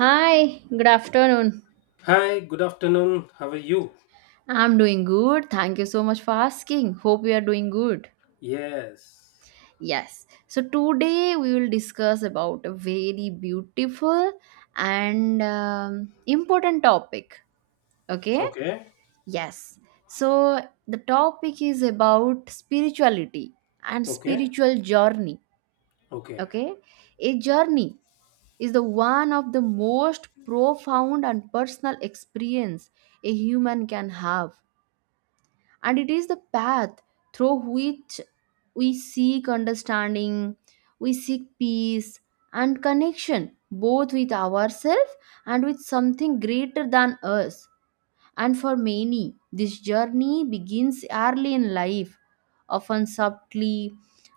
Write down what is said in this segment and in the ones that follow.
Hi, good afternoon. Hi, good afternoon. How are you? I'm doing good. Thank you so much for asking. Hope you are doing good. Yes. Yes. So today we will discuss about a very beautiful and important topic. Okay? Okay. Yes. So the topic is about spirituality and Okay. spiritual journey. Okay. Okay? A journey is the one of the most profound and personal experience a human can have, and it is the path through which we seek understanding, we seek peace and connection both with ourselves and with something greater than us. And for many, this journey begins early in life, often subtly,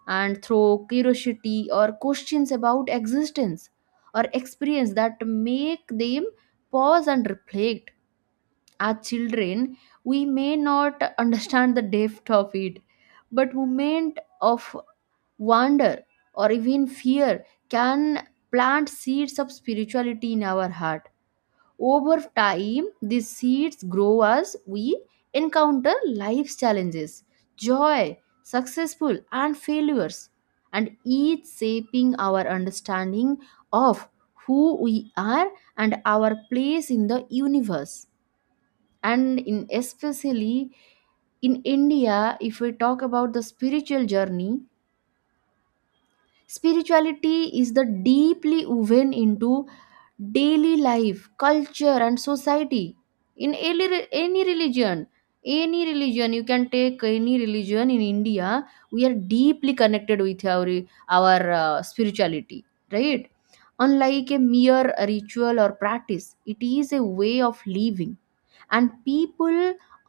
and through curiosity or questions about existence or experience that make them pause and reflect. As children, we may not understand the depth of it, but moment of wonder or even fear can plant seeds of spirituality in our heart. Over time, these seeds grow as we encounter life's challenges, joy, successful and failures, and each shaping our understanding of who we are and our place in the universe. And in especially in India, if we talk about the spiritual journey, spirituality is the deeply woven into daily life, culture, and society. In any, re- any religion, you can take any religion in India, we are deeply connected with our spirituality, right? Unlike a mere ritual or practice, it is a way of living, and people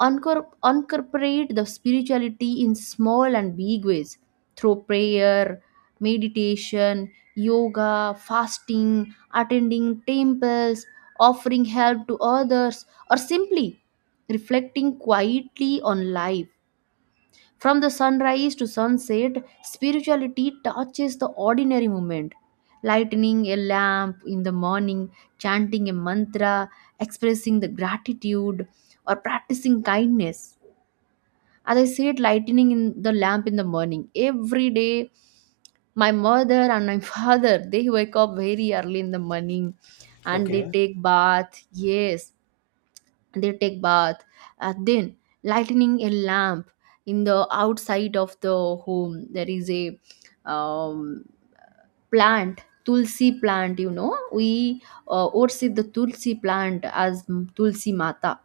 incorporate the spirituality in small and big ways through prayer, meditation, yoga, fasting, attending temples, offering help to others, or simply reflecting quietly on life. From the sunrise to sunset, spirituality touches the ordinary moment. Lighting a lamp in the morning, chanting a mantra, expressing the gratitude, or practicing kindness. As I said, lighting in the lamp in the morning. Every day, my mother and my father, they wake up very early in the morning and they Okay. take bath. Yes, they take bath, and then lighting a lamp in the outside of the home. There is a um, plant, tulsi plant, we worship the tulsi plant as tulsi mata.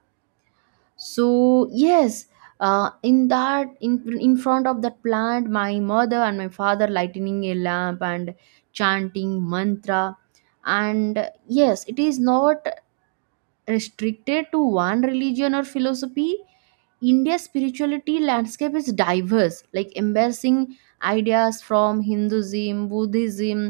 So yes, in front of that plant, my mother and my father lighting a lamp and chanting mantra. And yes, it is not restricted to one religion or philosophy. India's spirituality landscape is diverse, like embracing ideas from Hinduism, Buddhism,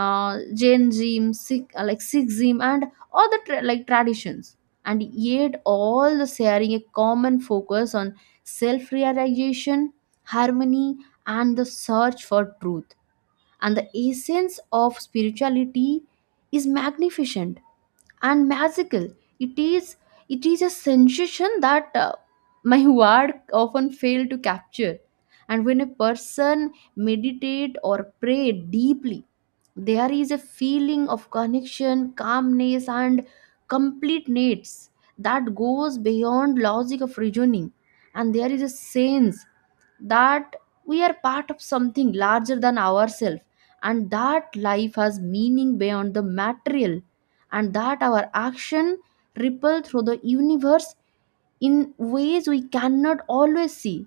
Jainism, Sikhism, and other traditions, and yet all the sharing a common focus on self-realization, harmony, and the search for truth. And the essence of spirituality is magnificent and magical. It is it is a sensation that my word often fail to capture. And when a person meditate or pray deeply, there is a feeling of connection, calmness, and completeness that goes beyond logic of reasoning. And there is a sense that we are part of something larger than ourselves, and that life has meaning beyond the material, and that our action ripple through the universe in ways we cannot always see.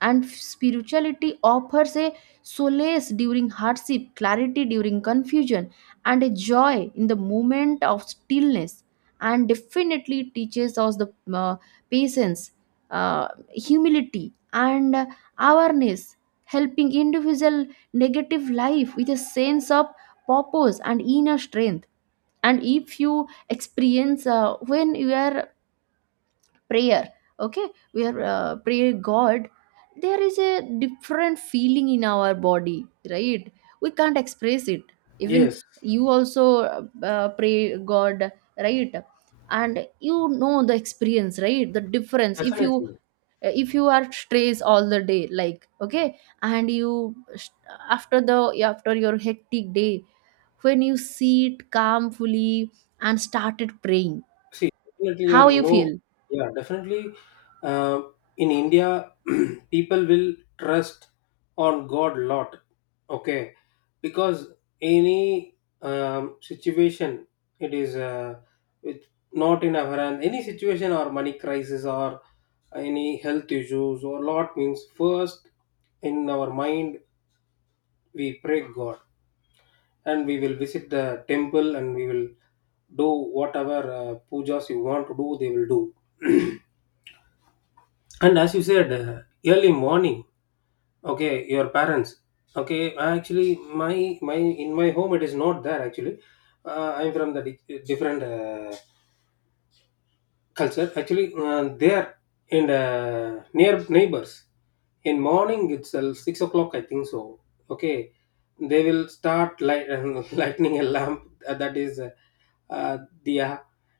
And spirituality offers a solace during hardship, clarity during confusion, and a joy in the moment of stillness. And definitely teaches us the patience, humility, and awareness, helping individual negative life with a sense of purpose and inner strength. And if you experience when you are prayer, okay, we are pray god, there is a different feeling in our body, right? We can't express it. Even Yes. you also pray god, right? And you know the experience, right, the difference, if you Definitely. if you are stressed all the day, like, okay, and you after the after your hectic day, when you sit calmfully and started praying, See, definitely, yeah, how you you know, feel? yeah, definitely. Uh, in India, people will trust on God lot, okay, because any situation, it is it not in our hand. Any situation or money crisis or any health issues or lot means first in our mind we pray God, and we will visit the temple and we will do whatever pujas you want to do they will do. And as you said, early morning, okay, your parents. Okay, actually, my in my home it is not there actually. I'm from the different culture actually. They are in the near neighbors. In morning itself 6 o'clock, I think so, okay, they will start lightning a lamp. That is uh, diya.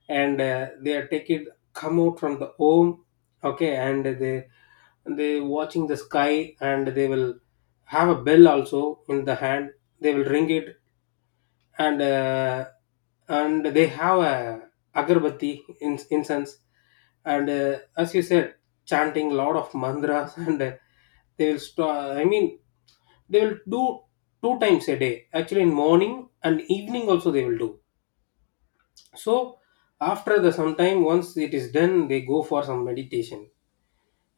And they are take it, come out from the home, okay, and they watching the sky and they will have a bell also in the hand, they will ring it. And and they have a agarbatti, incense. And as you said, chanting lot of mantras. And they will I mean, they will do two times a day actually, in morning and evening also they will do. So after the sometime once it is done, they go for some meditation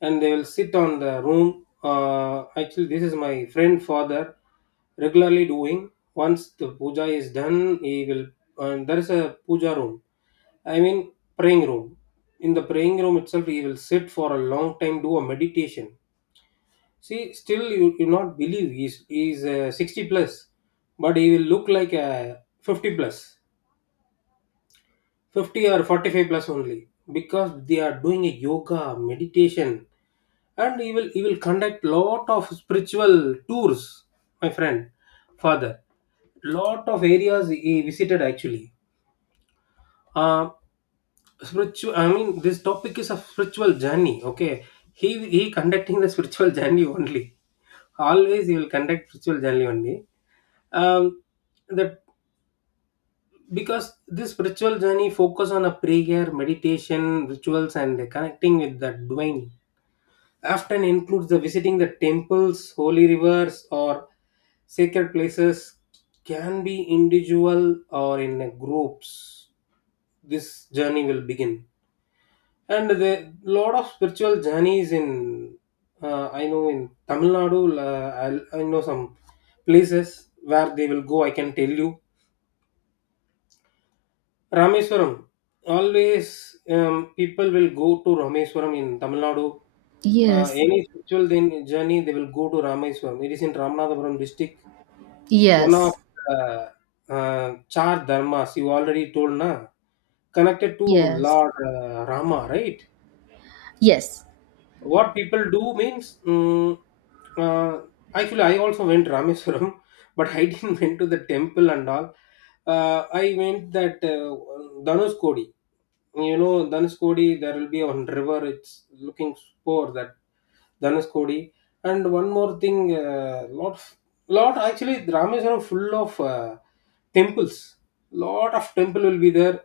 and they will sit on the room. Actually, this is my friend father regularly doing. Once the puja is done, he will. And there is a puja room. I mean, praying room. In the praying room itself, he will sit for a long time, do a meditation. See, still you not believe he's 60 plus, but he will look like a 50 plus, 50 or 45 plus only because they are doing a yoga meditation. And he will conduct lot of spiritual tours, my friend father. Lot of areas he visited actually. uh Spiritual, I mean, this topic is a spiritual journey, okay. He conducting the spiritual journey only. Always he will conduct spiritual journey only. um that because this spiritual journey focus on a prayer, meditation, rituals, and connecting with the divine. Often includes the visiting the temples, holy rivers, or sacred places. Can be individual or in a groups. This journey will begin, and the lot of spiritual journeys in, I know in Tamil Nadu. I know some places where they will go. I can tell you Rameswaram. Always people will go to Rameswaram in Tamil Nadu. Yes. Any spiritual then journey, they will go to Rameswaram. It is in Ramanathapuram district. One of Yes, the Char Dharmas, you already told, na? Connected to yes, Lord Rama, right? yes, What people do means, mm, uh, actually I also went Rameswaram but I didn't went to the temple and all. I went that, Dhanushkodi. You know Dhanushkodi, there will be one river, it's looking for that Dhanushkodi. And one more thing, lot actually Rameswaram full of temples. Lot of temple will be there.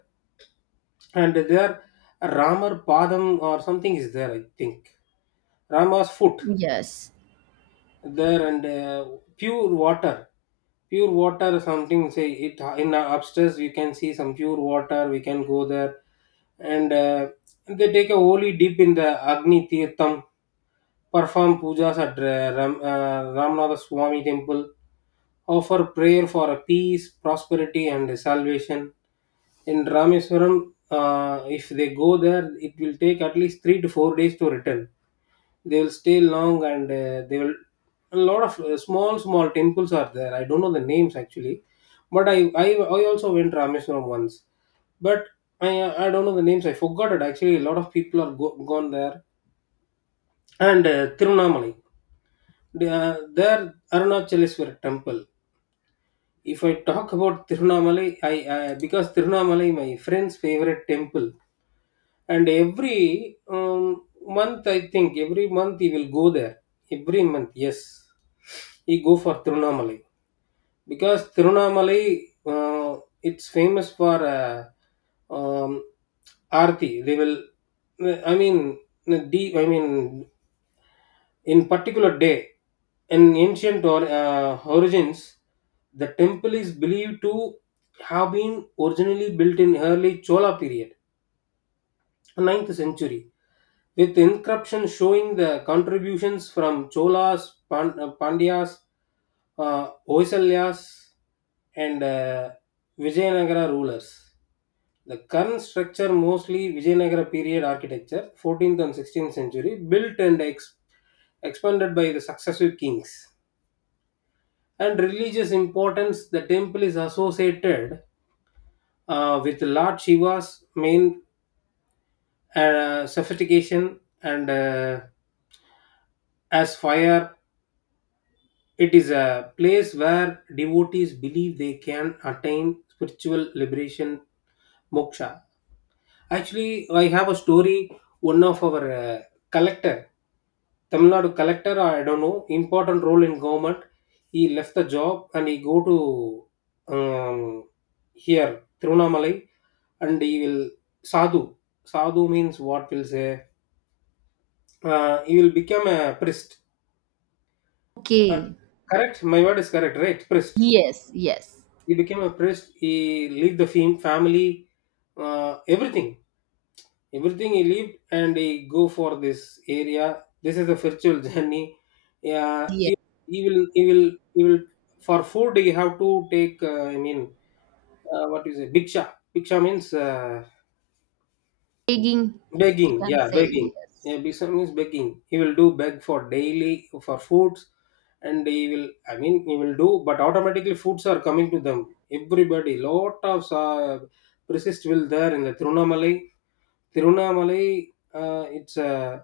And there Ramar Padam or something is there, I think. Rama's foot yes. there. And pure water, pure water something say it in, upstairs you can see some pure water, we can go there. And they take a holy dip in the Agni Tirtham, perform pujas at, Ramnatha Swami temple, offer prayer for peace, prosperity, and salvation in Rameswaram. Uh, if they go there it will take at least 3 to 4 days to return. They will stay long. And they will, a lot of small small temples are there. I don't know the names actually, but I also went Rameswaram once. But i I don't know the names. I forgot it actually. A lot of people are gone there. And Tirunamalai, there Arunachaleswar temple. If I talk about Tirunamalai, I because Tirunamalai my friend's favorite temple. And every month, I think every month he will go there. Every month, yes, he go for Tirunamalai. Because Tirunamalai it's famous for um, Aarti. They will, I mean, the I mean, in particular day, in ancient or origins, the temple is believed to have been originally built in early Chola period, ninth century, with inscriptions showing the contributions from Cholas, Pandyas, Hoysalas, and Vijayanagara rulers. The current structure mostly Vijayanagara period architecture, 14th and 16th century, built and expanded by the successive kings. And religious importance, the temple is associated with Lord Shiva's main sophistication and as fire. It is a place where devotees believe they can attain spiritual liberation, moksha. Actually, I have a story. One of our collector, Tamil Nadu collector, I don't know, important role in government. He left the job and he go to here Tirunamalai, and he will sadhu. Sadhu means what will say? He will become a priest. Uh, Okay. correct, my word is correct, right? Priest. Yes, yes, He became a priest, he leave the family, everything, everything he lived and he go for this area. This is a spiritual journey. Yeah, yes. He will he will he will for food he have to take, I mean, what is it, bhiksha. Bhiksha means, Taking, you begging, can yeah, say begging. yes. Yeah, Bisham is begging. He will do beg for daily for foods, and he will. I mean, he will do, but automatically foods are coming to them. Everybody, lot of persist will there in the Trunamalai. Tirunamalai, it's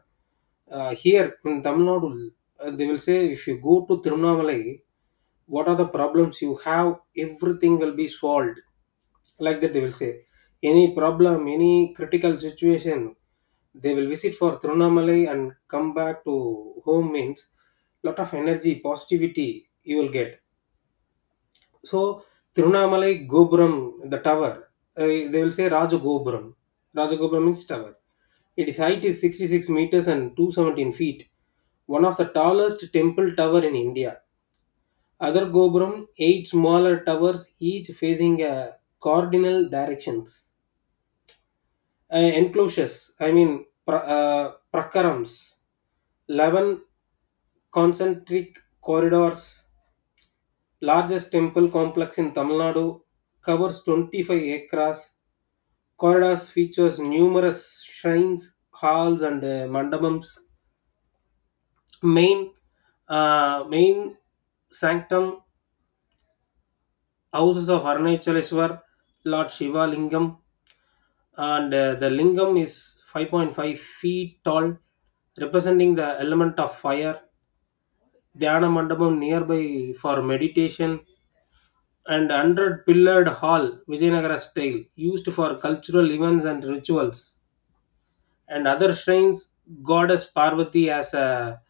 here in Tamil Nadu. Uh, they will say if you go to Tirunamalai, what are the problems you have? Everything will be solved. Like that, they will say any problem, any critical situation, they will visit for Tirunamalai and come back to home means lot of energy, positivity you will get. So, Tirunamalai Gopuram, the tower, they will say Rajagopuram. Rajagopuram means tower. Its height is 66 meters and 217 feet, one of the tallest temple tower in India. Other Gopuram, eight smaller towers, each facing a cardinal directions. Enclosures, I mean, prakarams, 11 concentric corridors, largest temple complex in Tamil Nadu, covers 25 acres. Corridors features numerous shrines, halls, and mandapams. Main Main sanctum houses of Arunachaleswar, Lord Shiva Lingam, and the Lingam is 5.5 feet tall, representing the element of fire. Dhyana mandapam nearby for meditation, and 100 pillared hall, Vijayanagara style, used for cultural events and rituals, and other shrines, goddess Parvati as a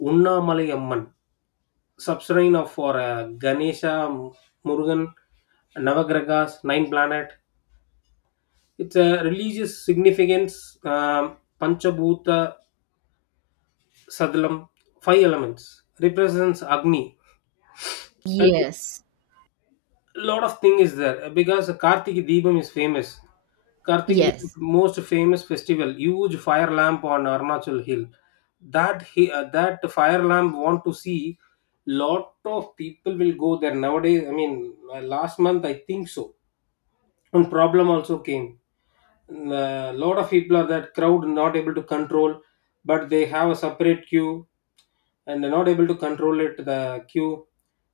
Unnamalai Amman, shrine of for Ganesha, Murugan, Navagragas, Nine Planet. It's a religious significance, Panchabhuta Sadlam, five elements, represents Agni. And Yes, lot of thing is there because Kartik Deepam is famous. Kartik Deepam yes, is most famous festival, huge fire lamp on Arunachal Hill. That he, that fire lamp want to see, lot of people will go there nowadays. I mean, last month I think so. And problem also came, a lot of people are that crowd not able to control, but they have a separate queue and they're not able to control it the queue.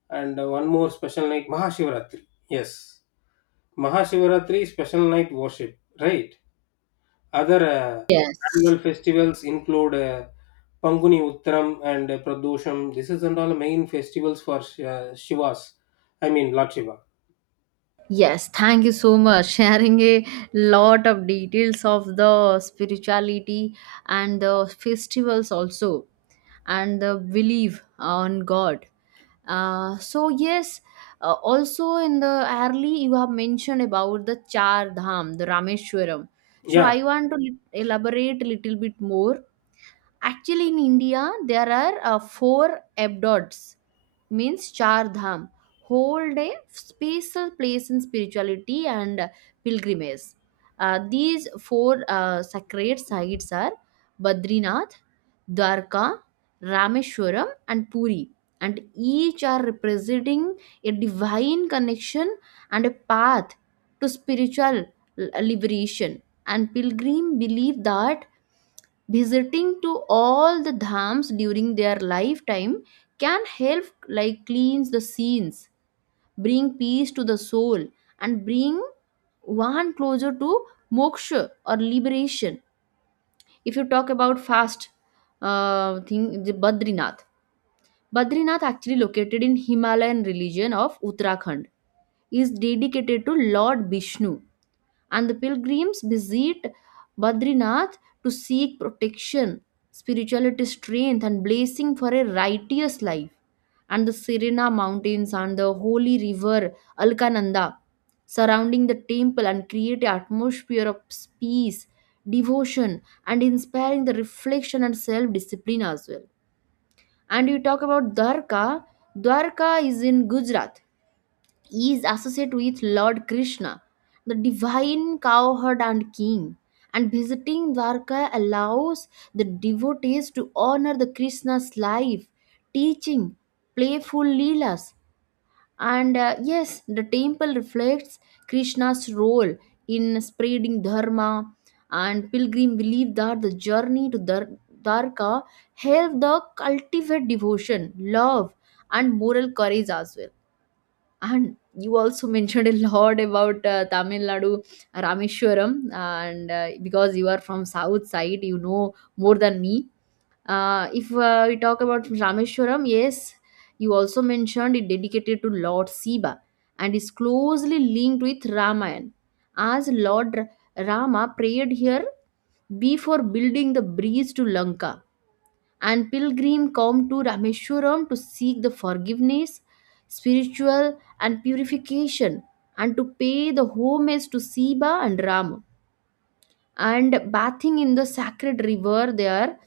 And one more special night, Mahashivaratri. Yes, Mahashivaratri special night worship, right? Other yes, annual festivals include Panguni Uttaram and Pradosham. This is and all main festivals for Shivas, I mean, Lord Shiva. yes. Thank you so much sharing a lot of details of the spirituality and the festivals also, and the belief on god. So yes, also, in the early you have mentioned about the char dham, the Rameshwaram, so I Yeah, want to elaborate a little bit more. Actually, in India, there are four abdods, means char dham, whole day special place in spirituality and pilgrimage. These four sacred sites are Badrinath, Dwarka, Rameshwaram, and Puri, and each are representing a divine connection and a path to spiritual liberation. And pilgrim believe that visiting to all the dhams during their lifetime can help like cleanse the scenes, bring peace to the soul, and bring one closer to moksha or liberation. If you talk about fast thing, the Badrinath actually located in Himalayan religion of Uttarakhand, is dedicated to Lord Vishnu, and the pilgrims visit Badrinath to seek protection, spirituality, strength, and blessing for a righteous life. And the Serena mountains and the holy river Alkananda surrounding the temple and create an atmosphere of peace, devotion, and inspiring the reflection and self discipline as well. And you talk about Dwarka. Dwarka is in Gujarat, he is associated with Lord Krishna, the divine cowherd and king. And visiting Dwarka allows the devotees to honor the Krishna's life, teaching, playful leelas. And yes, the temple reflects Krishna's role in spreading dharma. And pilgrim believe that the journey to Dwarka help the cultivate devotion, love, and moral courage as well. And you also mentioned a lot about Tamil Nadu, Rameshwaram, and because you are from south side, you know more than me. If we talk about Rameshwaram, yes, you also mentioned it dedicated to Lord Siva and is closely linked with Ramayana, as Lord Rama prayed here before building the bridge to Lanka, and pilgrim come to Rameshwaram to seek the forgiveness, spiritual and purification, and to pay the homage to Siva and Rama. And bathing in the sacred river there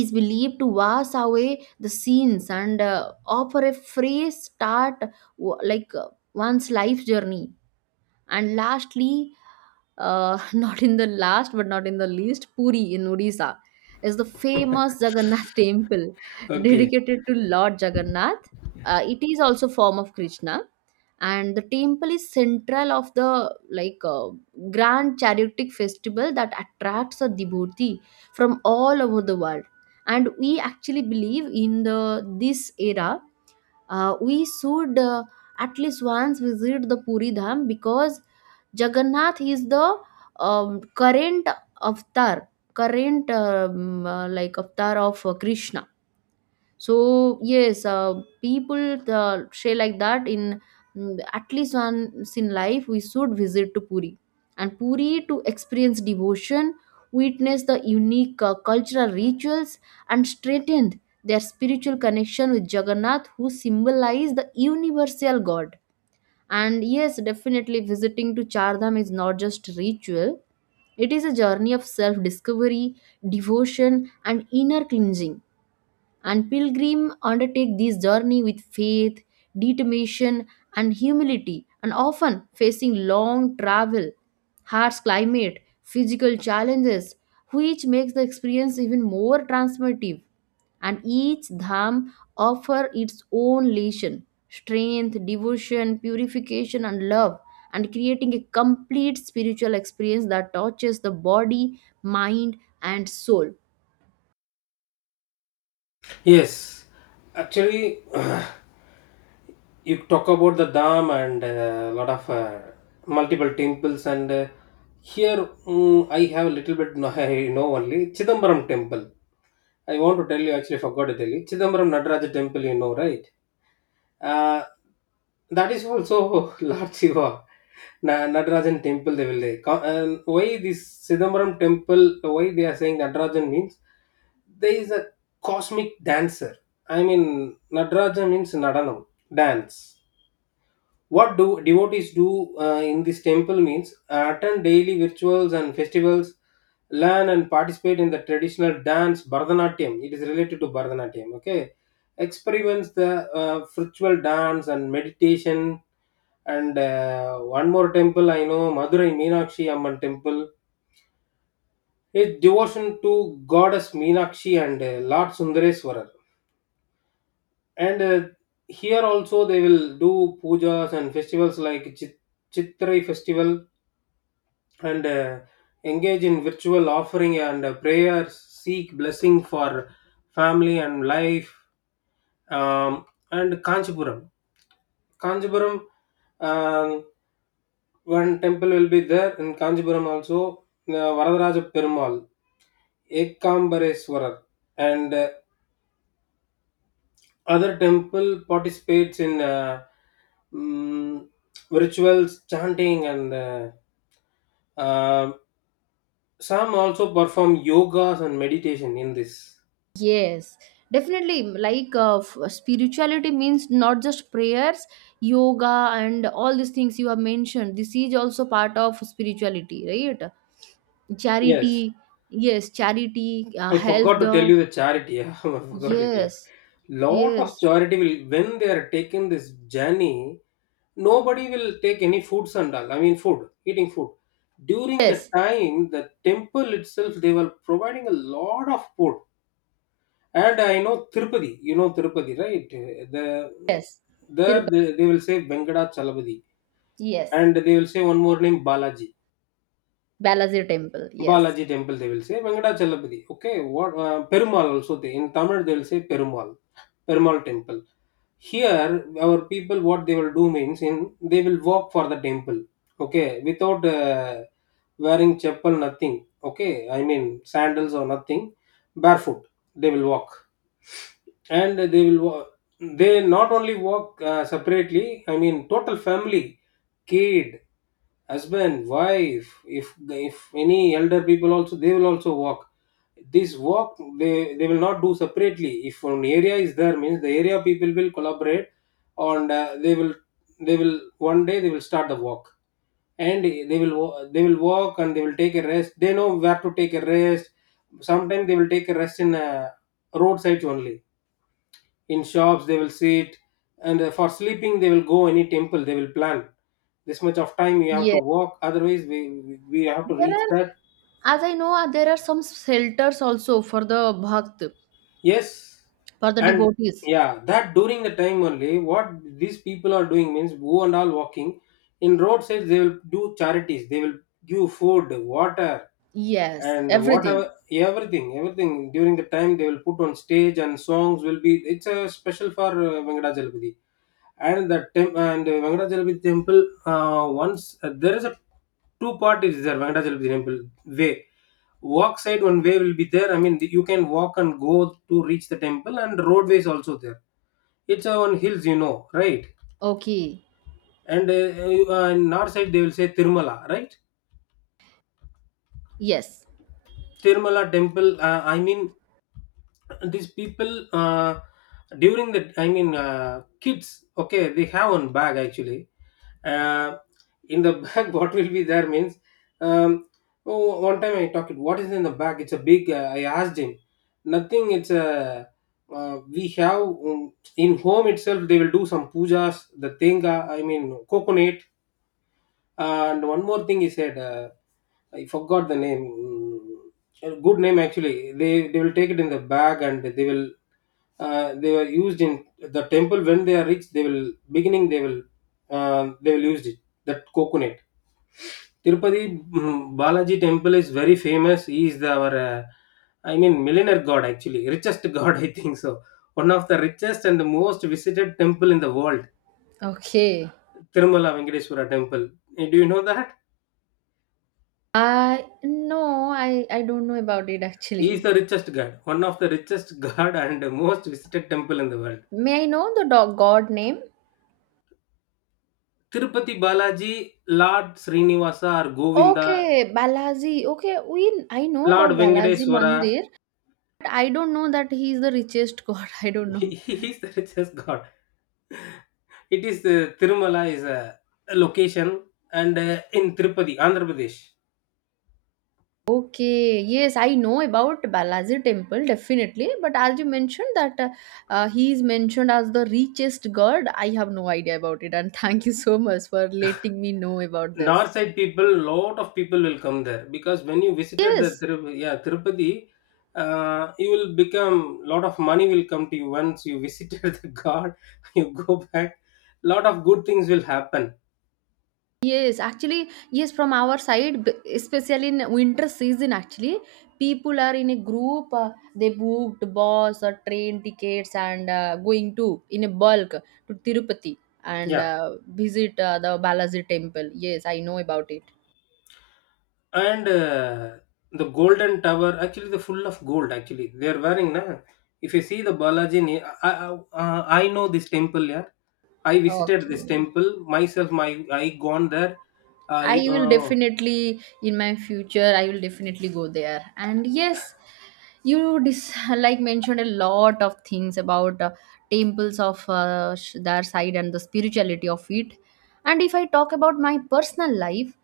is believed to wash away the sins and offer a fresh start, like one's life journey. And lastly, not in the last but not in the least, Puri in Odisha is the famous Jagannath temple okay, dedicated to Lord Jagannath. It is also form of Krishna, and the temple is central of the like grand chariotic festival that attracts a devotee from all over the world. And we actually believe in the this era, we should at least once visit the Puri Dham, because Jagannath is the current avatar, current avatar of Krishna. So yes, people say like that in, at least once in life we should visit to Puri, and Puri, to experience devotion, witness the unique cultural rituals, and strengthen their spiritual connection with Jagannath, who symbolize the universal God. And yes, definitely visiting to Chardham is not just ritual; it is a journey of self-discovery, devotion, and inner cleansing. And pilgrim undertake this journey with faith, determination, and humility, and often facing long travel, harsh climate, physical challenges, which makes the experience even more transformative. And each dham offers its own lesson, strength, devotion, purification, and love, and creating a complete spiritual experience that touches the body, mind, and soul. yes, actually. You talk about the dam and a lot of multiple temples, and here, mm, I have a little bit I know only Chidambaram temple. I want to tell you, actually forgot to tell you Chidambaram Nataraja temple, you know, right? Uh, that is also Lord Shiva. Natarajan temple they will say. And why this Chidambaram temple why they are saying Natarajan means there is a cosmic dancer. I mean Nataraja means Nadanam, dance. What do devotees do in this temple means, attend daily rituals and festivals, learn and participate in the traditional dance Bharatanatyam. It is related to Bharatanatyam. Okay, experiments the ritual dance and meditation. And one more temple I know, Madurai Meenakshi Amman Temple. His devotion to goddess Meenakshi and Lord Sundareswarar. And here also they will do pujas and festivals like Chitrai festival, and engage in virtual offering and prayers, seek blessing for family and life. And Kanchipuram. Kanchipuram, um, one temple will be there in Kanchipuram also, Varadaraja Perumal, Ekambareswarar. And other temple participates in mm, rituals, chanting, and uh, some also perform yogas and meditation in this. Yes, definitely. Like spirituality means not just prayers, yoga, and all these things you have mentioned. This is also part of spirituality, right? Yes, Charity, yes, charity, I help forgot to tell the, you the charity. Yeah, I forgot it. Yeah, yes, lot of yes, charity will when they are taking this journey. Nobody will take any foods and all. I mean, food, eating food. During the yes, time, the temple itself, they were providing a lot of food. And I know Tirupati, you know Tirupati, right? Yes. There Tirupati, they will say Venkata Chalapati, yes, and they will say one more name Balaji. Balaji Temple, yes, Balaji temple they will say Venkata Chalapati. Okay, what Perumal also, they in Tamil they will say Perumal, Perumal temple. Here, our people what they will do means, in they will walk for the temple. Okay, without wearing chapel, nothing. Okay, I mean sandals or nothing, barefoot they will walk and they not only work separately, I mean total family, kid, husband, wife, if if any elder people also, they will also work this work. They will not do separately. If one area is there means the area people will collaborate, and they will one day they will start the work, and they will work, and they will take a rest. They know where to take a rest. Sometimes they will take a rest in roadsides only, in shops they will sit, and for sleeping they will go, any temple they will plan. This much of time you have to yes. walk, otherwise we we have to There reach are, that. as I know, there are some shelters also for the bhakt, Yes, for the and devotees. yeah, that during the time only, what these people are doing means, who and all walking in roadsides, they will do charities, they will give food, water, Yes, and whatever. everything. Everything during the time they will put on stage, and songs will be. It's a special for Venkadachalamudi. And the temp and Venkatachalamudi temple, once there is a two part is there. Venkatachalamudi temple way, walk side, one way will be there, I mean you can walk and go to reach the temple, and roadways also there. It's on hills, you know, right? Okay. And in north side they will say Tirumala, right? Yes. Tirumala temple, I mean these people, uh, during the, I mean kids, okay, they have one bag actually. uh, in the bag what will be there means, um, oh, one time I talked what is in the bag. It's a big, I asked him. Nothing, it's a, we have, in home itself they will do some pujas, the tenga, I mean coconut. And one more thing he said, I forgot the name. A good name actually. They will take it in the bag, and they will, they were used in the temple when they are rich. They will beginning they will, they will use it, that coconut. Tirupati, Balaji temple is very famous. He is our, I mean, millionaire god actually, richest god I think so. One of the richest and the most visited temple in the world, Okay. Tirumala Venkateswara temple. Do you know that? I no, I don't know about it He is actually. the richest god, one of the richest god and most visited temple in the world. May I know the dog god name? Tirupati Balaji, Lord Srinivasa or Govinda, Okay, Balaji. Okay, we I know about Lord Balaji Venkateswara. Mandir, but I don't know that he is the richest god. I don't he, know. he is the richest god. It is, Tirumala is a location, and in Tirupati, Andhra Pradesh. Okay, yes, I know about Balaji temple definitely, but as you mentioned that he is mentioned as the richest god, I have no idea about it, and thank you so much for letting me know about this. North side people, lot of people will come there, because when you visited the Yes, Tirupati, yeah, Tirupati, you will become, lot of money will come to you once you visited the god. You go back, lot of good things will happen. yes, actually, yes, from our side, especially in winter season, actually, people are in a group. They booked bus or train tickets and going to in a bulk to Tirupati, and Yeah. Visit the Balaji temple. Yes, I know about it. And the golden tower, actually, they're full of gold, actually, they're wearing, na, if you see the Balaji, I know this temple, yeah. I visited Okay. this temple myself, my I gone there. I I, will definitely in my future I will definitely go there. And yes, you mentioned a lot of things about temples of their side and the spirituality of it. And if I talk about my personal life,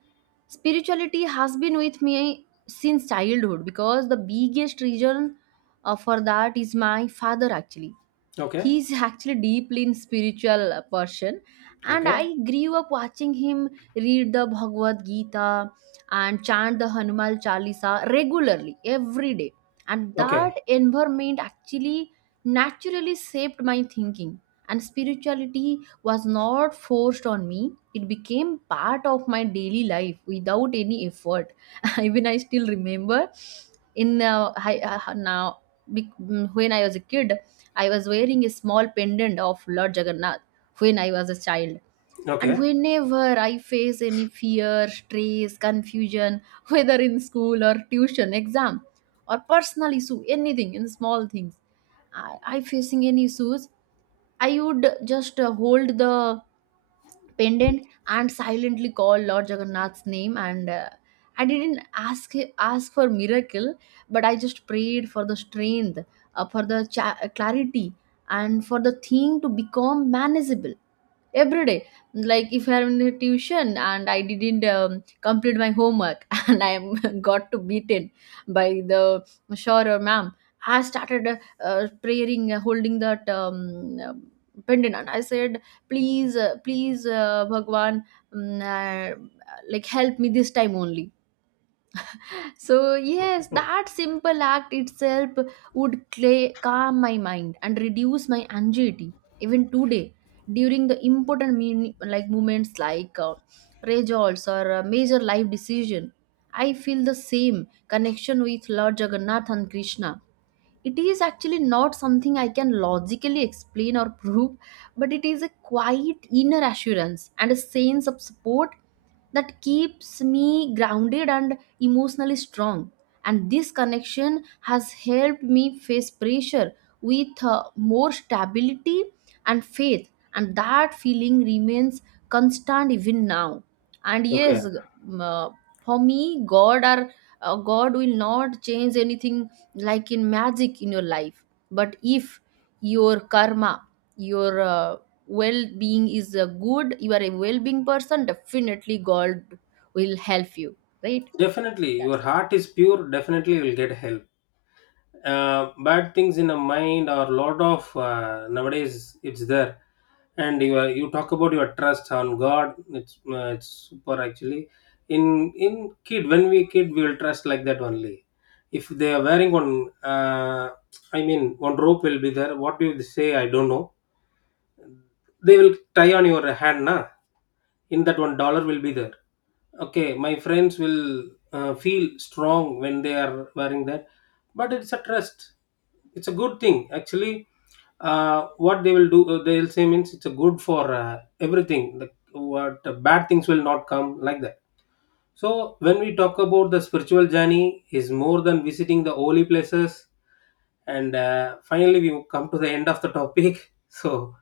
spirituality has been with me since childhood, because the biggest reason for that is my father actually. okay. He's actually deeply in spiritual person, and I Okay. grew up watching him read the Bhagavad Gita and chant the Hanuman Chalisa regularly every day. And that Okay. environment actually naturally shaped my thinking, and spirituality was not forced on me. It became part of my daily life without any effort. Even I still remember in I, now bec- mm, when I was a kid, I was wearing a small pendant of Lord Jagannath when I was a child. And Okay, whenever I face any fear, stress, confusion, whether in school or tuition, exam, or personal issue, anything in small things, I facing any issues, I would just hold the pendant and silently called Lord Jagannath's name. And I didn't ask for miracle, but I just prayed for the strength, for the clarity, and for the thing to become manageable every day. Like, if I'm in a tuition and I didn't complete my homework, and I am got to beaten by the sure or ma'am, I started praying, holding that pendant, and I said, please, please, bhagwan, um, uh, like help me this time only. So yes, that simple act itself would cla calm my mind and reduce my anxiety. Even today, during the important moments, like results or a major life decision, I feel the same connection with Lord Jagannath and Krishna. It is actually not something I can logically explain or prove, but it is a quiet inner assurance and a sense of support that keeps me grounded and emotionally strong. And this connection has helped me face pressure with more stability and faith, and that feeling remains constant even now. And okay. yes, um, uh, for me, god are god will not change anything, like in magic in your life, but if your karma, your well being is good, you are a well being person, definitely god will help you, right? Definitely, That's your it. heart is pure, definitely will get help. Bad things in the mind, or lot of, nowadays it's there. And you talk about your trust on God. It's super actually. In kid, when we kid, we will trust like that only. If they are wearing one, I mean one rope will be there. What do you say? I don't know. They will tie on your hand, na, in that, $1 will be there. Okay, my friends will feel strong when they are wearing that. But it's a trust, it's a good thing actually. What they will do, they will say means, it's a good for everything, like what, bad things will not come, like that. So, when we talk about the spiritual journey, is more than visiting the holy places. And finally, we come to the end of the topic. So,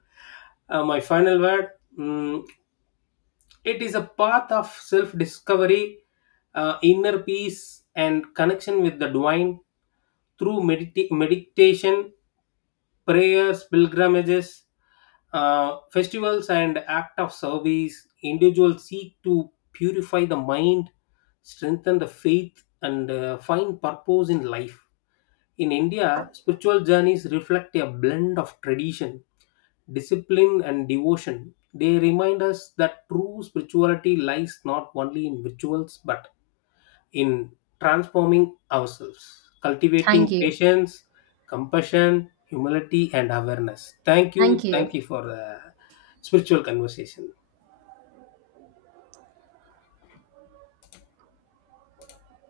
my final word: mm, it is a path of self-discovery, inner peace, and connection with the divine through meditation, prayers, pilgrimages, festivals, and act of service. Individuals seek to purify the mind, strengthen the faith, and find purpose in life. In India, spiritual journeys reflect a blend of tradition, discipline, and devotion. They remind us that true spirituality lies not only in rituals but in transforming ourselves, Thank cultivating you. patience, compassion, humility, and awareness. Thank Thank you. you. Thank you for the spiritual conversation.